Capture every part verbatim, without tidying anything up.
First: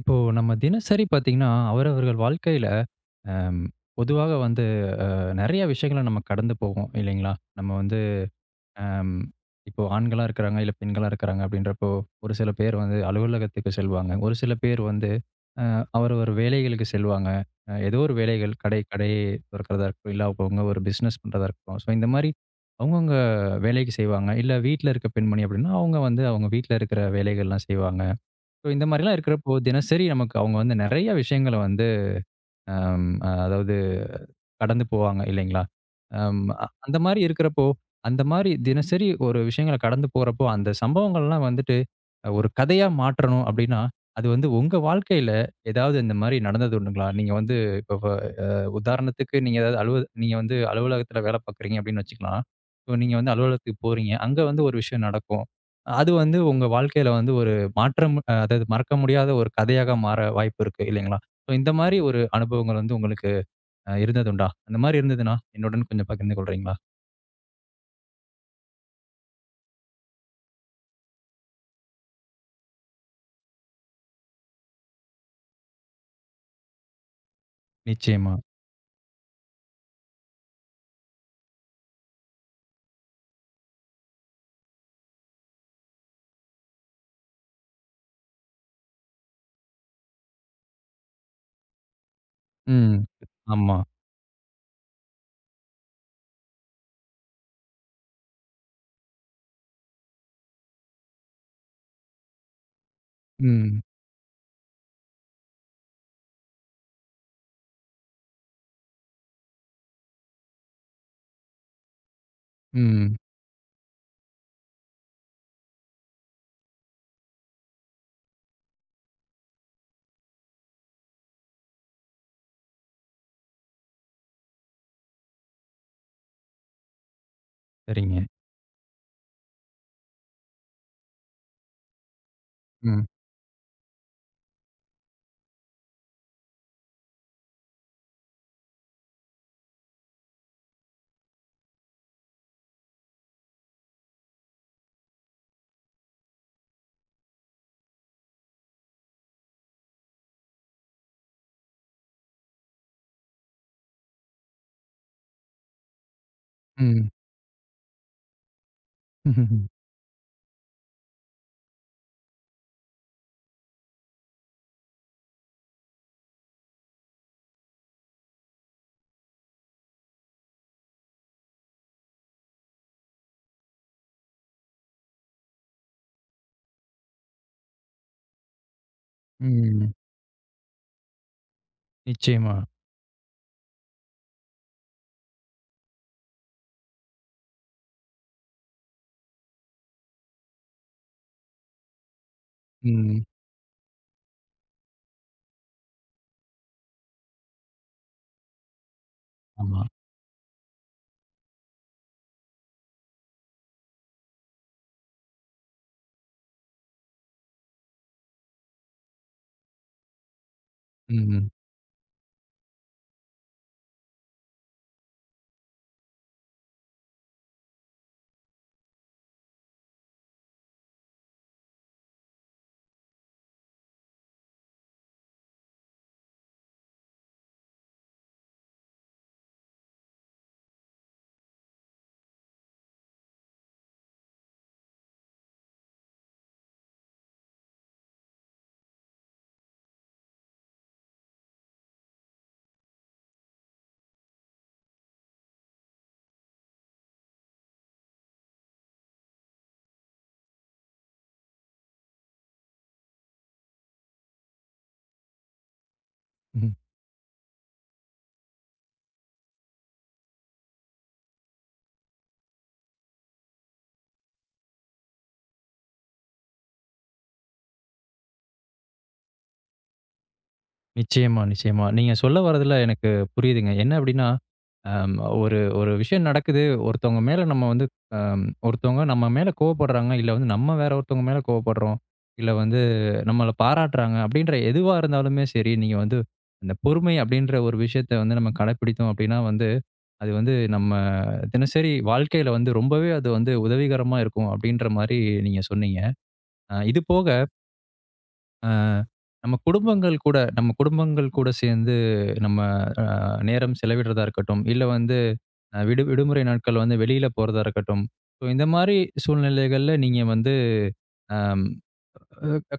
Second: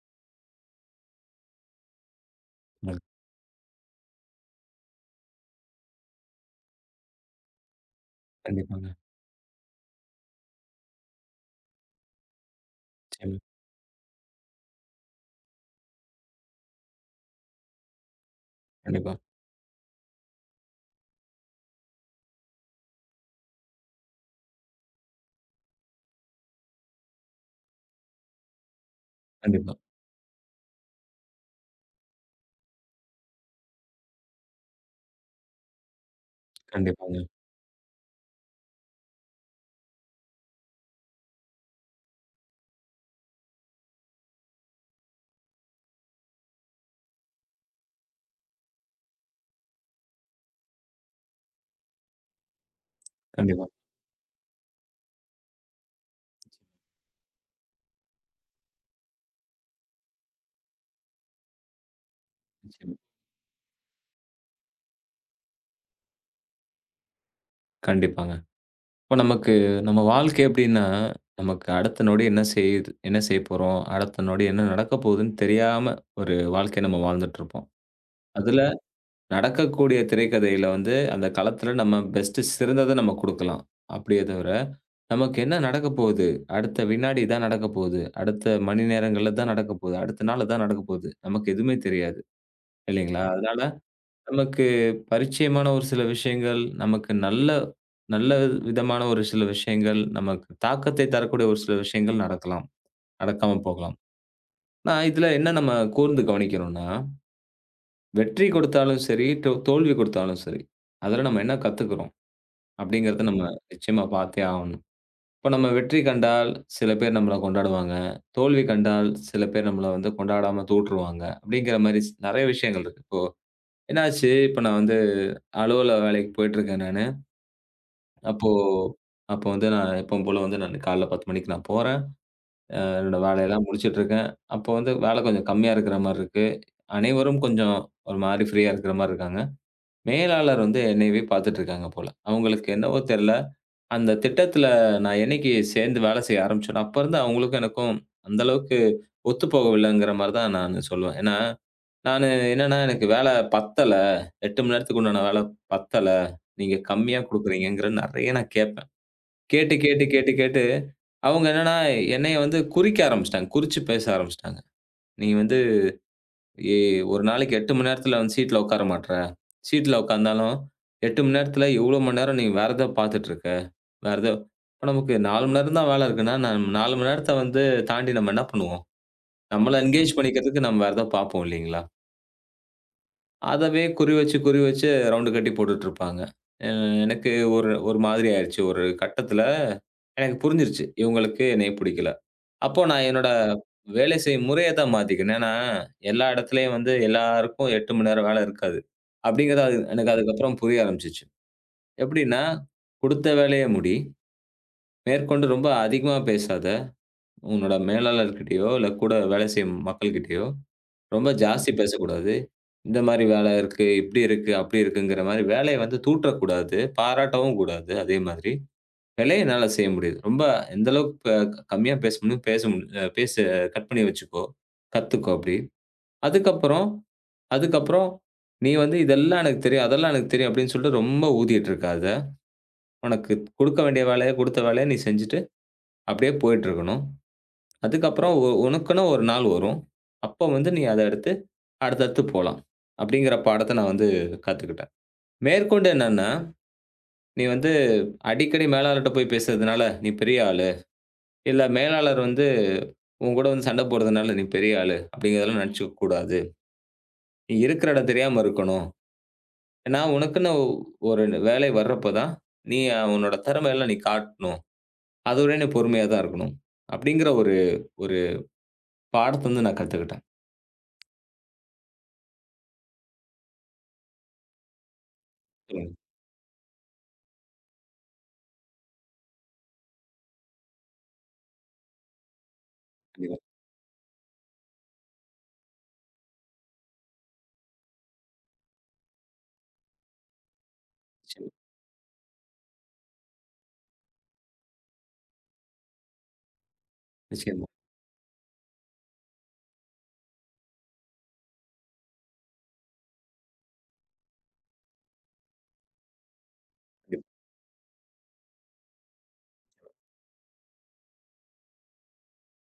இப்போ நம்ம தினசரி பார்த்தீங்கன்னா, அவரவர்கள் வாழ்க்கையில ம். அம் பொதுவாக வந்து நெறைய விஷயங்கள நம்ம கடந்து போவோம் இல்லைங்களா? நம்ம வந்து கண்டிப்பாங்க. அம் இப்போ ஆண்களா இருக்கிறாங்க, இல்ல பெண்களா இருக்கிறாங்க அப்படின்றப்போ, ஒரு சில பேர் வந்து நிச்சயமா. அலுவலகத்துக்கு செல்வாங்க. ஒரு சில பேர் வந்து அ அவரவர் வேலைகளுக்கு செல்வாங்க. அ ஏதோ ஒரு வேலைகள் கடை கடை கண்டிப்பா, தொறக்கிறதா இருக்கட்டும், இல்ல அவங்கவங்க ஒரு பிசினஸ் பண்றதா இருக்கட்டும். ஸோ இந்த மாரி அவங்கவங்க வேலைக்கு செய்வாங்க. இல்ல வீட்ல இருக்க பெண்மணி அப்படின்னா, அவங்க வந்து அவங்க வீட்ல இருக்கிற வேலைகள்லாம் செய்வாங்க. ஸோ இந்த மாரிலாம் இருக்கிறப்போ, கண்டிப்பா, தினசரி நமக்கு அவங்க வந்து நெறைய விஷயங்கள வந்து அம் அ அதாவது கடந்து போவாங்க இல்லைங்களா? அம் அ அந்த கண்டிப்பாங்க. மாரி இருக்கிறப்போ, அந்த மாரி தினசரி ஒரு விஷயங்கள கடந்து போறப்போ, அந்த சம்பவங்கள்லாம் வந்துட்டு அஹ், ஒரு கதையா மாற்றணும் அப்டின்னா, அது வந்து உங்க வாழ்க்கையில ஏதாவது இந்த மாரி நடந்தது உண்டுங்களா? நீங்க வந்து இப்ப உதாரணத்துக்கு நீங்க ஏதாவது அலுவ நீங்க வந்து அலுவலகத்தில வேலை பார்க்குறீங்க அப்படின்னு வச்சுக்கலாம். இப்போ நீங்க வந்து கண்டிப்பா. அலுவலகத்துக்கு போறீங்க. அங்க வந்து ஒரு விஷயம் நடக்கும். அது வந்து உங்க வாழ்க்கையில வந்து ஒரு மாற்றம் அ அதாவது மறக்க முடியாத ஒரு கதையாக மாற வாய்ப்பு இருக்கு இல்லைங்களா? ஸோ இந்த மாரி ஒரு அனுபவங்கள் வந்து நிச்சயமா. உங்களுக்கு அ இருந்ததுண்டா? அந்த மாரி இருந்ததுன்னா, என்னுடன் கொஞ்சம் பகிர்ந்து கொள்றீங்களா? கண்டிப்பாங்க. இப்ப நமக்கு நம்ம வாழ்க்கை எப்படின்னா, நமக்கு அடுத்த நொடி என்ன செய்யுது என்ன செய்யப்போறோம்? அடுத்த நொடி என்ன நடக்கப் போகுதுன்னு தெரியாம ஒரு வாழ்க்கைய நம்ம வாழ்ந்துட்டுருப்போம். நிச்சயமா. அதுல நடக்கக்கூடிய திரைக்கதையில வந்து, அந்த களத்துல நம்ம பெஸ்ட் சிறந்தத நம்ம குடுக்கலாம். அப்படியே தவிர, நமக்கு என்ன நடக்கப் போகுது? அடுத்த வினாடி இதான் நடக்கப் போகுது. அடுத்த மணி நேரங்கள்ல இதான் நடக்கப் போகுது. அடுத்த நாள் இதான் நடக்கப் போகுது. நமக்கு எதுவுமே தெரியாது. ம். இல்லைங்களா? அதனால ஆமா. நமக்கு பரிச்சயமான ஒரு சில விஷயங்கள், நமக்கு நல்ல நல்ல விதமான ஒரு சில விஷயங்கள், நமக்கு தாக்கத்தை தரக்கூடிய ஒரு சில விஷயங்கள் நடக்கலாம். நடக்காம ம். போகலாம். நான் இதுல என்ன நம்ம கூர்ந்து கவனிக்கிறோம்னா, வெற்றி கொடுத்தாலும் சரி, தோ தோல்வி கொடுத்தாலும் சரி, அதுல நம்ம என்ன கத்துக்கிறோம்? ம். அப்படிங்கிறத நம்ம நிச்சயமா பார்த்தே ஆகணும். இப்ப நம்ம வெற்றி கண்டால் சில பேர் நம்மள கொண்டாடுவாங்க. தோல்வி கண்டால் சில பேர் நம்மள வந்து கொண்டாடாம தூற்றுவாங்க. அப்படிங்கிற மாரி ஸ் நெறைய விஷயங்கள் இருக்கு. இப்போ என்னாச்சு, இப்ப நான் வந்து அலுவலக வேலைக்கு போயிட்டுருக்கேன் நானு. சரிங்க. அப்போ அப்ப வந்து நான் எப்பவும் போல வந்து நான் காலைல பத்து மணிக்கு நான் போறேன். அஹ் ம். என்னோட வேலையெல்லாம் முடிச்சுட்டு இருக்கேன். அப்போ வந்து வேலை கொஞ்சம் கம்மியா இருக்கிற மாரி இருக்கு. அனைவரும் கொஞ்சம் ஒரு மாரி ஃப்ரீயா இருக்கிற மாரி இருக்காங்க. மேலாளர் வந்து என்னையவே பார்த்துட்டு இருக்காங்க போல. அவங்களுக்கு என்னவோ தெரியல. அந்த திட்டத்துல நான் என்னைக்கு சேர்ந்து வேலை செய்ய ஆரம்பிச்சேனோ, அப்ப இருந்து அவங்களுக்கும் எனக்கும் அந்த அளவுக்கு ஒத்து போகவில்லைங்கிற மாரி தான் நான் சொல்லுவேன். ஏன்னா, நானு என்னன்னா எனக்கு வேலை பத்தல. எட்டு மணி நேரத்துக்கு உண்டான வேலை பத்தல. நீங்க ம். கம்மியா குடுக்குறீங்கங்கிற நெறைய நான் கேப்பேன். கேட்டு, கேட்டு, கேட்டு, கேட்டு அவங்க என்னன்னா, என்னைய வந்து குறிக்க ஆரம்பிச்சுட்டாங்க. குறிச்சு பேச ஆரம்பிச்சுட்டாங்க. "நீ வந்து எ ஒரு நாளைக்கு எட்டு மணி நேரத்துல வந்து சீட்ல உட்கார மாட்ற. சீட்ல உட்கார்ந்தாலும் எட்டு மணி நேரத்துல இவ்ளோ மணி நேரம் நீ வேற ஏதோ பார்த்துட்டு இருக்க. வேற ஏதோ" இப்ப நமக்கு நாலு மணி நேரம் தான் வேலை இருக்குன்னா, நம் நாலு மணி நேரத்த வந்து தாண்டி நம்ம என்ன பண்ணுவோம்? நம்மள ம். என்கேஜ் பண்ணிக்கிறதுக்கு நம்ம வேற ஏதோ பார்ப்போம் இல்லீங்களா? நிச்சயமா. அதவே குறி வச்சு, குறி வச்சு ரவுண்டு கட்டி போட்டுட்டு இருப்பாங்க. அ எனக்கு ஒரு ஒரு மாதிரி ஆயிருச்சு. ஒரு கட்டத்துல எனக்கு புரிஞ்சிருச்சு. இவங்களுக்கு என்னைய பிடிக்கல. அப்போ நான் ம். என்னோட ம். வேலை செய்யும் முறைய தான் மாத்திக்கினேன். ஏன்னா, எல்லா இடத்துலயும் வந்து எல்லாருக்கும் எட்டு மணி நேரம் வேலை இருக்காது. அப்படிங்கிறது அது ஆமா. எனக்கு அதுக்கப்புறம் புரிய ஆரம்பிச்சுச்சு. எப்படின்னா, குடுத்த வேலைய முடி. மேற்கொண்டு ரொம்ப அதிகமா பேசாத. உன்னோட மேலாளர்கிட்டயோ, இல்ல கூட வேலை செய்யும் மக்கள்கிட்டயோ ரொம்ப ம். ஜாஸ்தி ம். பேசக்கூடாது. இந்த மாரி வேலை இருக்கு, இப்படி இருக்கு, அப்படி இருக்குங்கிற மாரி வேலைய வந்து தூற்றக்கூடாது. பாராட்டவும் கூடாது அதே மாதிரி. விலைய என்னால செய்ய முடியுது. ரொம்ப எந்த அளவுக்கு க கம்மியா பேச முடியும், பேச முடி அ பேச கட் பண்ணி வச்சுக்கோ. கத்துக்கோ அப்படி. அதுக்கப்புறம் அதுக்கப்புறம் நீ வந்து இதெல்லாம் எனக்கு தெரியும், அதெல்லாம் எனக்கு தெரியும் அப்படின்னு சொல்லிட்டு ரொம்ப ஊதிட்டு இருக்காத. உனக்கு குடுக்க வேண்டிய வேலைய, குடுத்த வேலைய நீ செஞ்சுட்டு அப்படியே போயிட்டு இருக்கணும். அதுக்கப்புறம் உ உனக்குன்னு ஒரு நாள் வரும். அப்போ வந்து நீ அத எடுத்து அடுத்தடுத்து போலாம். அப்படிங்கிற பாடத்த நான் வந்து கத்துக்கிட்டேன். மேற்கொண்டு என்னன்னா, நீ வந்து அடிக்கடி மேலாளர்ட்ட போய் பேசுறதுனால, நீ பெரிய ஆளு. இல்ல மேலாளர் வந்து உன் கூட வந்து சண்டை போடுறதுனால நீ பெரிய ஆளு அப்படிங்கிறதெல்லாம் நினைச்சுக்க கூடாது. நீ இருக்கிற இடம் தெரியாம இருக்கணும். ஏன்னா, உனக்குன்னு ஒரு வேலை வர்றப்ப தான், நீ உன்னோட திறமையெல்லாம் நீ காட்டணும். அதுவரை நீ பொறுமையா தான் இருக்கணும். அப்படிங்கிற ஒரு ஒரு பாடத்த வந்து நான் கத்துக்கிட்டேன். நிச்சயமா, நிச்சயமா. நீங்க சொல்ல வர்றதுல எனக்கு புரியுதுங்க. என்ன அப்டின்னா, அம் ஒரு ஒரு சொல்லுங்க. விஷயம் நடக்குது. ஒருத்தவங்க மேல நம்ம வந்து அம் ஒருத்தவங்க நம்ம மேல கோவப்படுறாங்க. இல்ல வந்து நம்ம வேற ஒருத்தவங்க மேல கோவப்படுறோம். இல்ல வந்து கண்டிப்பா. நம்மள பாராட்டுறாங்க. அப்டின்ற எதுவா இருந்தாலுமே சரி, நீங்க வந்து அந்த பொறுமை அப்டின்ற ஒரு விஷயத்த வந்து நம்ம கடைப்பிடித்தோம் அப்டின்னா வந்து, அது வந்து நம்ம தினசரி வாழ்க்கையில வந்து ரொம்பவே அது வந்து உதவிகரமா இருக்கும் அப்டின்ற மாரி நீங்க சொன்னீங்க. அ இது போக நிச்சயமா, அ நம்ம குடும்பங்கள் கூட நம்ம குடும்பங்கள் கூட சேர்ந்து நம்ம அ நேரம் செலவிடுறதா இருக்கட்டும், இல்ல வந்து அ விடு விடுமுறை நாட்கள் வந்து நிச்சயமா. வெளியில போறதா இருக்கட்டும். ஸோ இந்த மாரி சூழ்நிலைகள்ல நீங்க வந்து அம்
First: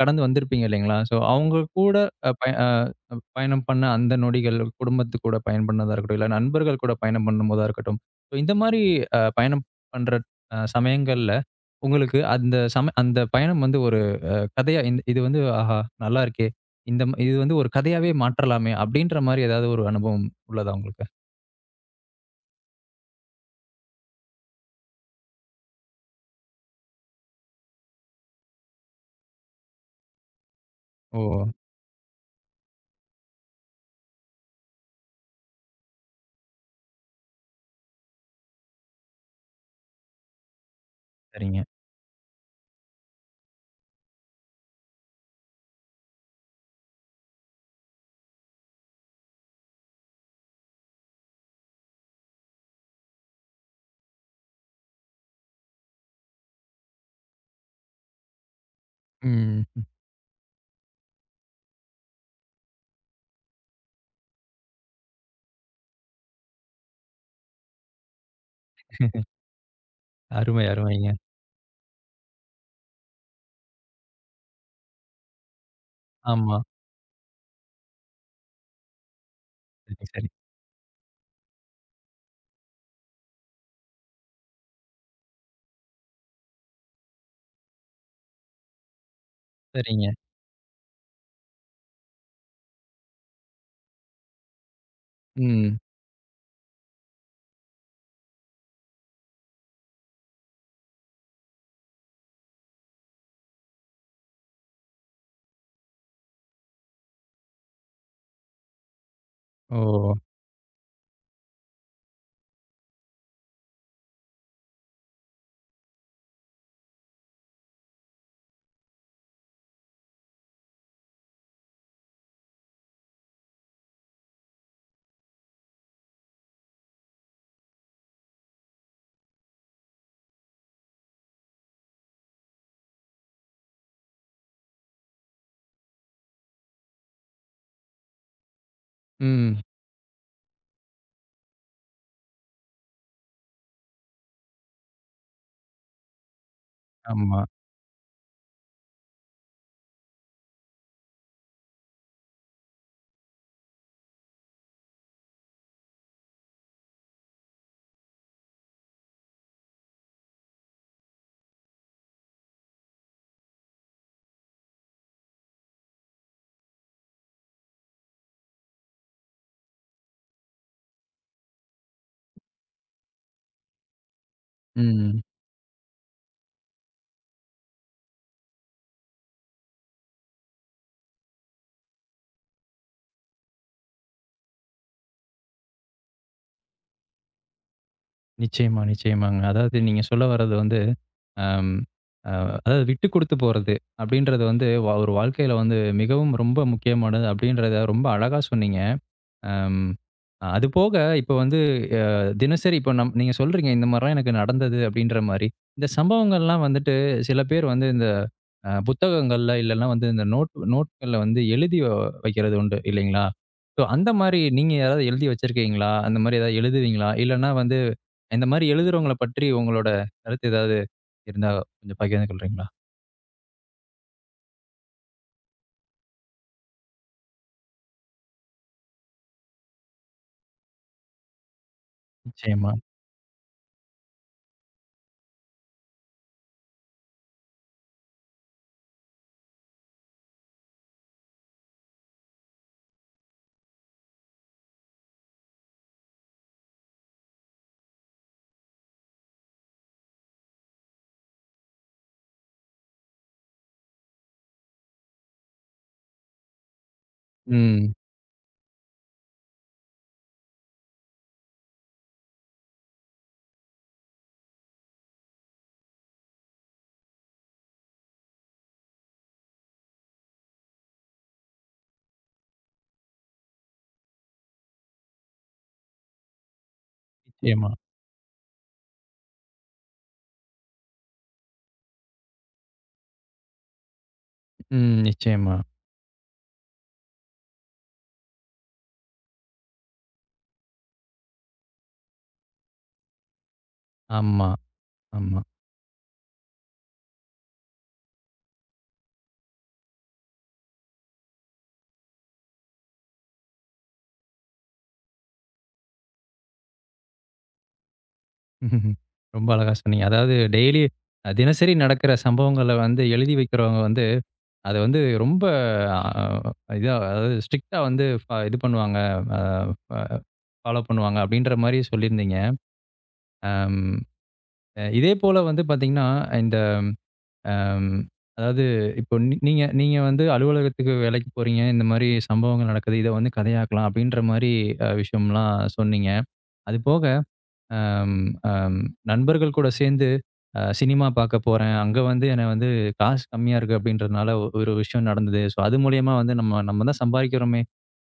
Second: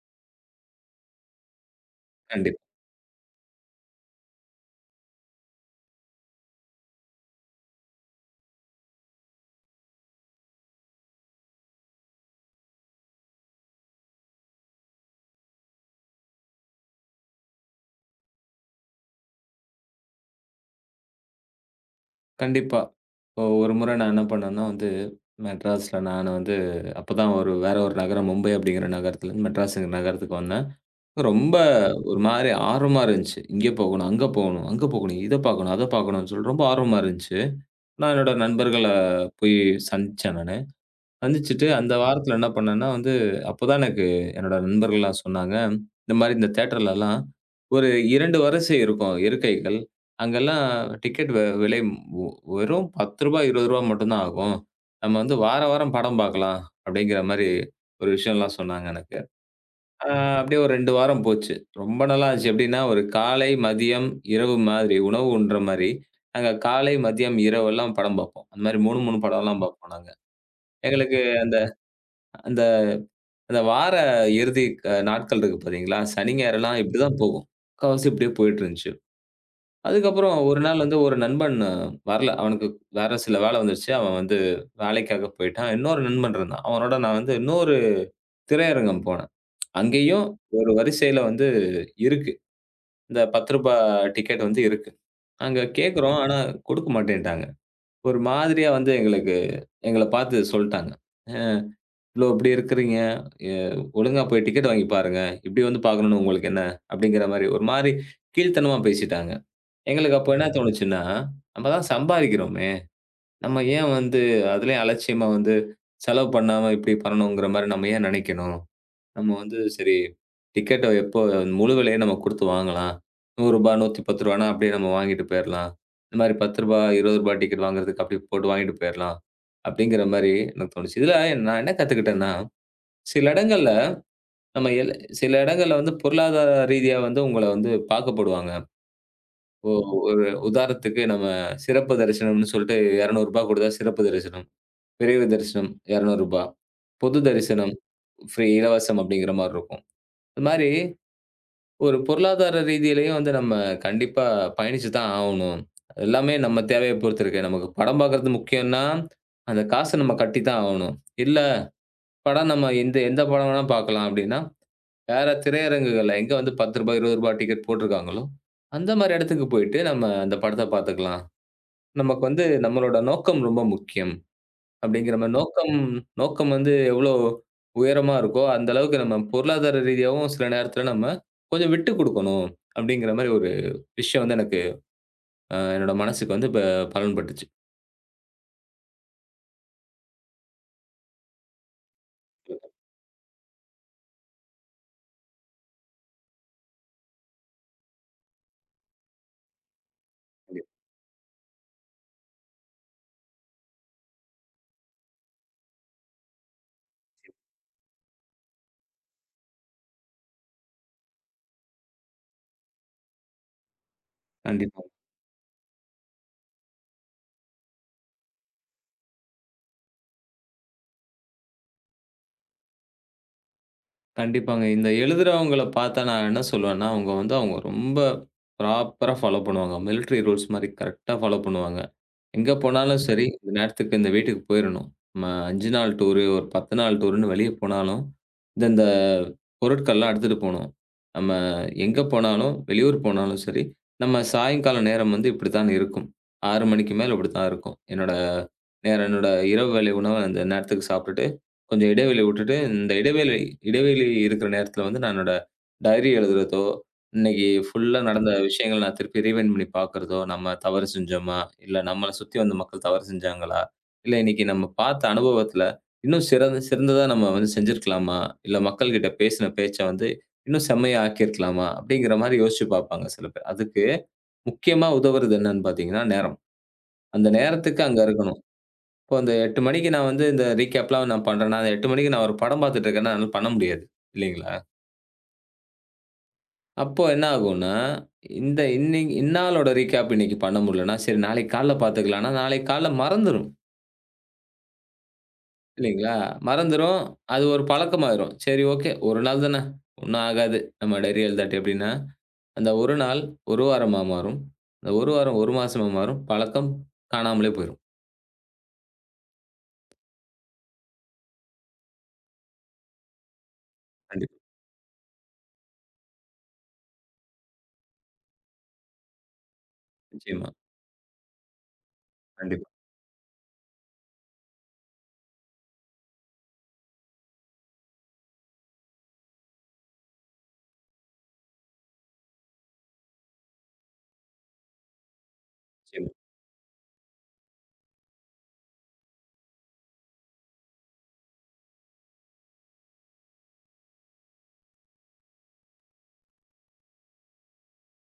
கடந்து வந்திருப்பீங்க இல்லைங்களா? ஸோ அவங்க கூட அ பய கண்டிப்பா, கண்டிப்பா. அ பயணம் பண்ண அந்த நொடிகள், குடும்பத்து கூட பயணம் பண்ணதா இருக்கட்டும், இல்ல நண்பர்கள் கூட பயணம் பண்ணும்போதா இருக்கட்டும். ஸோ இந்த மாரி அ பயணம் பண்ற அ சமயங்கள்ல உங்களுக்கு அந்த சம அந்த பயணம் வந்து ஒரு அ கதையா இந் இது வந்து ஆஹா! நல்லா இருக்கே! இந்த ம இது வந்து ஒரு கதையாவே மாற்றலாமே! அப்டின்ற மாரி ஏதாவது ஒரு அனுபவம் உள்ளதா உங்களுக்கு? கண்டிப்பா. இப்போ ஒரு முறை நான் என்ன பண்ணேன்னா வந்து, மெட்ராஸ்ல நான் வந்து அப்பதான் ஒரு வேற ஒரு நகரம் மும்பை அப்படிங்கிற நகரத்துலருந்து மெட்ராஸ்ங்கிற நகரத்துக்கு வந்தேன். ஓ! ரொம்ப ஒரு மாரி ஆர்வமா இருந்துச்சு. இங்க போகணும், அங்க போகணும், அங்க போகணும், இத பார்க்கணும், அத பார்க்கணும்னு சொல்லி ரொம்ப ஆர்வமா இருந்துச்சு. நான் என்னோட நண்பர்கள போய் சந்திச்சேன் நானு. சரிங்க. சந்திச்சுட்டு அந்த வாரத்துல என்ன பண்ணேன்னா வந்து, அப்பதான் எனக்கு என்னோட நண்பர்கள்லாம் சொன்னாங்க, இந்த மாரி இந்த தியேட்டர்லலாம் ஒரு இரண்டு வரிசை இருக்கும் இருக்கைகள். அங்கெல்லாம் டிக்கெட் வெ விலை ஒ வெறும் ரூ. பத்து ரூ. இருபது மட்டும் தான் ஆகும். நம்ம வந்து வார வாரம் படம் பார்க்கலாம், அப்படிங்கிற மாரி ஒரு விஷயம்லாம் சொன்னாங்க எனக்கு. ம். ஆ அப்படியே ஒரு ரெண்டு வாரம் போச்சு. ரொம்ப நாளா ஆச்சு. எப்படின்னா, ஒரு காலை, மதியம், இரவு மாதிரி உணவு உண்ற மாரி, நாங்க காலை, மதியம், இரவெல்லாம் படம் பார்ப்போம். அந்த மாரி மூணு, மூணு படம்லாம் பார்ப்போம் நாங்க. அருமை, அருமைங்க. எங்களுக்கு அந்த அந்த அந்த வார இறுதி அ நாட்கள் இருக்கு பார்த்தீங்களா? சனி, ஆமா. ஞாயிறுலாம் இப்படிதான் போகும். முக்காவாசி இப்படியே போயிட்டுருந்துச்சு. சரி, சரி. அதுக்கப்புறம் ஒரு நாள் வந்து ஒரு நண்பன் அஹ், வரல. அவனுக்கு வேற சில வேலை வந்துருச்சு. அவன் வந்து வேலைக்காக போயிட்டான். இன்னொரு நண்பன் இருந்தான். அவனோட நான் வந்து இன்னொரு திரையரங்கம் போனேன். சரிங்க. அங்கேயும் ஒரு வரிசையில வந்து இருக்கு. இந்த ரூ. பத்து டிக்கெட் வந்து இருக்கு. நாங்க ம். கேட்கிறோம். ஆனா குடுக்க மாட்டேன்ட்டாங்க. ஒரு மாதிரியா வந்து எங்களுக்கு எங்கள பார்த்து சொல்ட்டாங்க. "அ இவ்ளோ இப்டி இருக்கிறீங்க. எ ஒழுங்கா போய் டிக்கெட் வாங்கி பாருங்க. இப்டி வந்து பார்க்கணும்னு உங்களுக்கு என்ன?" அப்டிங்கிற மாரி ஒரு மாரி கீழ்த்தனமா பேசிட்டாங்க. ஓ! எங்களுக்கு அப்ப என்ன தோணுச்சுன்னா, நம்ம தான் சம்பாரிக்கிறோமே. நம்ம ஏன் வந்து அதுலயும் அலட்சியமா வந்து செலவு பண்ணாம இப்டி பண்ணணுங்கிற மாரி நம்ம ஏன் நெனைக்கணும்? நம்ம வந்து சரி டிக்கெட்ட எப்போ முழு விலைய நம்ம குடுத்து வாங்கலாம். ரூ. நூறு நூற்றி பத்து அப்படியே நம்ம வாங்கிட்டு போயிரலாம். இந்த மாரி ரூ. பத்து ரூ. இருபது டிக்கெட் வாங்குறதுக்கு அப்படி போட்டு வாங்கிட்டு போயிரலாம். அப்படிங்கிற மாரி எனக்கு தோணுச்சு. இதுல நான் என்ன கத்துக்கிட்டேன்னா, சில இடங்கள்ல நம்ம எல் சில இடங்கள்ல வந்து பொருளாதார ரீதியா வந்து உங்கள வந்து பாக்கப்படுவாங்க. ம். இப்போ ஒரு உதாரணத்துக்கு நம்ம சிறப்பு தரிசனம்னு சொல்லிட்டு ரூ. இருநூறு குடுத்தா சிறப்பு தரிசனம், விரைவு தரிசனம் ரூ. இருநூறு பொது ஆமா. தரிசனம் ஃப்ரீ இலவசம் அப்படிங்கிற மாரி இருக்கும். இது மாரி ஒரு பொருளாதார ரீதியிலயும் வந்து நம்ம கண்டிப்பா பயணிச்சு தான் ஆவணும். எல்லாமே நம்ம தேவைய பொறுத்து இருக்கு. நமக்கு படம் பார்க்கறது முக்கியம்னா, அந்த காச நம்ம கட்டி தான் ஆவணும். இல்ல படம் நம்ம எந்த எந்த படம் வேணா பார்க்கலாம் அப்டின்னா, வேற திரையரங்குகள்ல எங்க வந்து ரூ. பத்து ரூ. இருபது டிக்கெட் போட்டிருக்காங்களோ, அந்த மாரி இடத்துக்கு போயிட்டு நம்ம அந்த படத்த பார்த்துக்கலாம். நமக்கு வந்து நம்மளோட நோக்கம் ரொம்ப முக்கியம். அப்டிங்கிற ம். மாரி நோக்கம் நோக்கம் வந்து எவ்ளோ உயரமா இருக்கோ, அந்த அளவுக்கு நம்ம பொருளாதார ரீதியாவும் சில நேரத்துல நம்ம கொஞ்சம் விட்டுக் குடுக்கணும். அப்டிங்கிற மாரி விஷயம் வந்து எனக்கு அ என்னோட மனசுக்கு வந்து ப பலன்பட்டுச்சு. நிச்சயமா, நிச்சயமாங்க. அதாவது நீங்க சொல்ல வர்றது வந்து, அம் அ அதாவது விட்டு குடுத்து போறது அப்டின்றது வந்து, வ ஒரு வாழ்க்கையில வந்து மிகவும் ரொம்ப முக்கியமானது அப்டின்றத ரொம்ப அழகா சொன்னீங்க. அம். அது கண்டிப்பா. போக இப்ப வந்து அ தினசரி இப்ப நம் நீங்க சொல்றீங்க, இந்த மாரிலாம் எனக்கு நடந்தது அப்படின்ற மாரி. இந்த சம்பவங்கள்லாம் வந்துட்டு சில பேர் வந்து இந்த அ புத்தகங்கள்ல இல்லன்னா வந்து இந்த நோட் நோட்கள்ல வந்து எழுதி வ வைக்கிறது உண்டு இல்லைங்களா? ஸோ அந்த மாரி நீங்க கண்டிப்பா. யாராவது எழுதி வச்சிருக்கீங்களா? அந்த மாரி ஏதாவது எழுதுவீங்களா? இல்லன்னா வந்து இந்த மாரி எழுதுறவங்கள பற்றி உங்களோட கருத்து ஏதாவது இருந்தா கொஞ்சம் பகிர்ந்து கொள்றீங்களா? கண்டிப்பாங்க. இந்த எழுதுறவங்கள பார்த்தா நான் என்ன சொல்லுவேன்னா, அவங்க வந்து அவங்க ரொம்ப ப்ராப்பரா ஃபாலோ பண்ணுவாங்க. மிலிட்டரி ரூல்ஸ் மாரி கரெக்ட்டா ஃபாலோ பண்ணுவாங்க. எங்க நிச்சயமா. போனாலும் ம். சரி, இந்த நேரத்துக்கு இந்த வீட்டுக்கு போயிறணும். நம்ம அஞ்சு நாள் டூரு, ஒரு பத்து நாள் டூருன்னு வெளிய போனாலும், இந்த இந்த பொருட்கள்லாம் எடுத்துட்டு போணும். நம்ம எங்க போனாலும், வெளியூர் போனாலும் சரி, நம்ம சாயங்கால நேரம் வந்து இப்படித்தான் இருக்கும். ஆறு மணிக்கு மேல இப்படித்தான் இருக்கும். என்னோட நேரம் என்னோட இரவு வேளை உணவ அந்த நேரத்துக்கு சாப்பிட்டுட்டு கொஞ்சம் இடைவெளி விட்டுட்டு, இந்த இடைவேளை இடைவெளி இருக்கிற நேரத்தில வந்து நான் என்னோட டைரி எழுதுறதோ, இன்னைக்கு ம். ஃபுல்லா நடந்த விஷயங்கள நான் திருப்பி ரீவைண்ட் பண்ணி பார்க்கிறதோ, நம்ம தவறு செஞ்சோமா? இல்ல நம்மள சுத்தி வந்த மக்கள் தவறு செஞ்சாங்களா? இல்ல இன்னைக்கு நம்ம பார்த்த அனுபவத்தில இன்னும் சிறந்த சிறந்ததா நம்ம வந்து செஞ்சிருக்கலாமா? இல்ல மக்கள்கிட்ட பேசின பேச்ச வந்து இன்னும் செம்மையா ஆக்கியிருக்கலாமா? அப்படிங்கிற மாரி யோசிச்சு பார்ப்பாங்க சில பேர். அதுக்கு முக்கியமா உதவுறது என்னன்னு பார்த்தீங்கன்னா, நேரம். அந்த நிச்சயமா. நேரத்துக்கு அங்க இருக்கணும். இப்போ அந்த எட்டு மணிக்கு நான் வந்து இந்த ரீகேப்லாம் நான் பண்றேன்னா, அந்த எட்டு மணிக்கு நான் ஒரு படம் பார்த்துட்டு இருக்கேன்னா, என்னால பண்ண முடியாது. இல்லைங்களா? ம். நிச்சயமா. அப்போ என்ன ஆகும்னா, இந்த இன்னைக் இந்நாளோட ரீகேப் இன்னைக்கு பண்ண முடியலன்னா, சரி நாளைக்கு காலைல பார்த்துக்கலாம்ன்னா, நாளைக்கு காலைல மறந்துரும். ஆமா, ஆமா. இல்லைங்களா? மறந்துரும். அது ஒரு பழக்கமாயிரும். சரி ஓகே, ஒரு நாள் தானே, ஒண்ணும் ஆகாது. நம்ம டைரி எழுதாட்டி அப்படின்னா, அந்த ஒரு நாள் ஒரு வாரமா மாறும். அந்த ஒரு வாரம் ஒரு மாசமா மாறும். பழக்கம் காணாமலே போயிரும். ம்ஹ்ம். ரொம்ப அழகா சொன்னீங்க. அதாவது டெய்லி அ தினசரி நடக்கிற சம்பவங்கள வந்து எழுதி வைக்கிறவங்க வந்து, கண்டிப்பா. அத வந்து ரொம்ப அ இதா அதாவது ஸ்ட்ரிக்ட்டா வந்து ஃப இது பண்ணுவாங்க. அ ஃப நிச்சயமா. ஃபாலோ பண்ணுவாங்க அப்படின்ற மாரி சொல்லியிருந்தீங்க. கண்டிப்பா. அம் இதே போல வந்து பார்த்தீங்கன்னா, இந்த அம் அதாவது இப்போ நீ நீங்க நீங்க வந்து அலுவலகத்துக்கு வேலைக்கு போறீங்க. இந்த மாரி சம்பவங்கள் நடக்குது. இத வந்து கதையாக்கலாம் அப்படின்ற மாரி அ விஷயம்லாம் சொன்னீங்க. நிச்சயமா. அது போக அம், அம், நண்பர்கள் கூட சேர்ந்து அ சினிமா பார்க்க போறேன். அங்க வந்து என்ன வந்து காசு கம்மியா இருக்கு அப்படின்றதுனால ஒ- ஒரு விஷயம் நடந்தது. ஸோ அது மூலியமா வந்து நம்ம நம்ம தான் சம்பாரிக்கிறோமே!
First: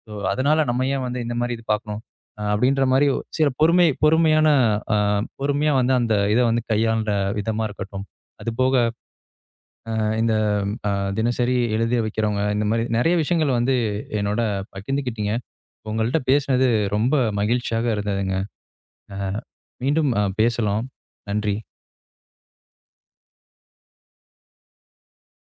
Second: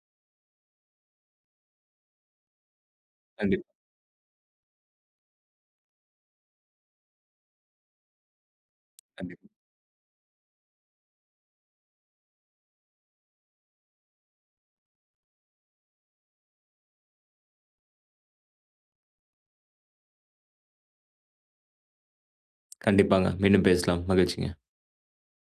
ஸோ அதனால நம்ம ஏன் வந்து இந்த மாரி இது பார்க்கணும்? அ அப்படின்ற மாரி சில கண்டிப்பா, பொறுமை பொறுமையான அ பொறுமையா வந்து அந்த இத வந்து கையாள்ற விதமா இருக்கட்டும். அதுபோக கண்டிப்பா. அ இந்த அ தினசரி எழுதி வைக்கிறவங்க, இந்த மாரி நெறைய விஷயங்கள் வந்து என்னோட பகிர்ந்துக்கிட்டீங்க. உங்கள்ட்ட பேசினது ரொம்ப மகிழ்ச்சியாக இருந்ததுங்க. அ மீண்டும் அ பேசலாம். நன்றி. கண்டிப்பாங்க. மீண்டும் பேசலாம். மகிழ்ச்சிங்க.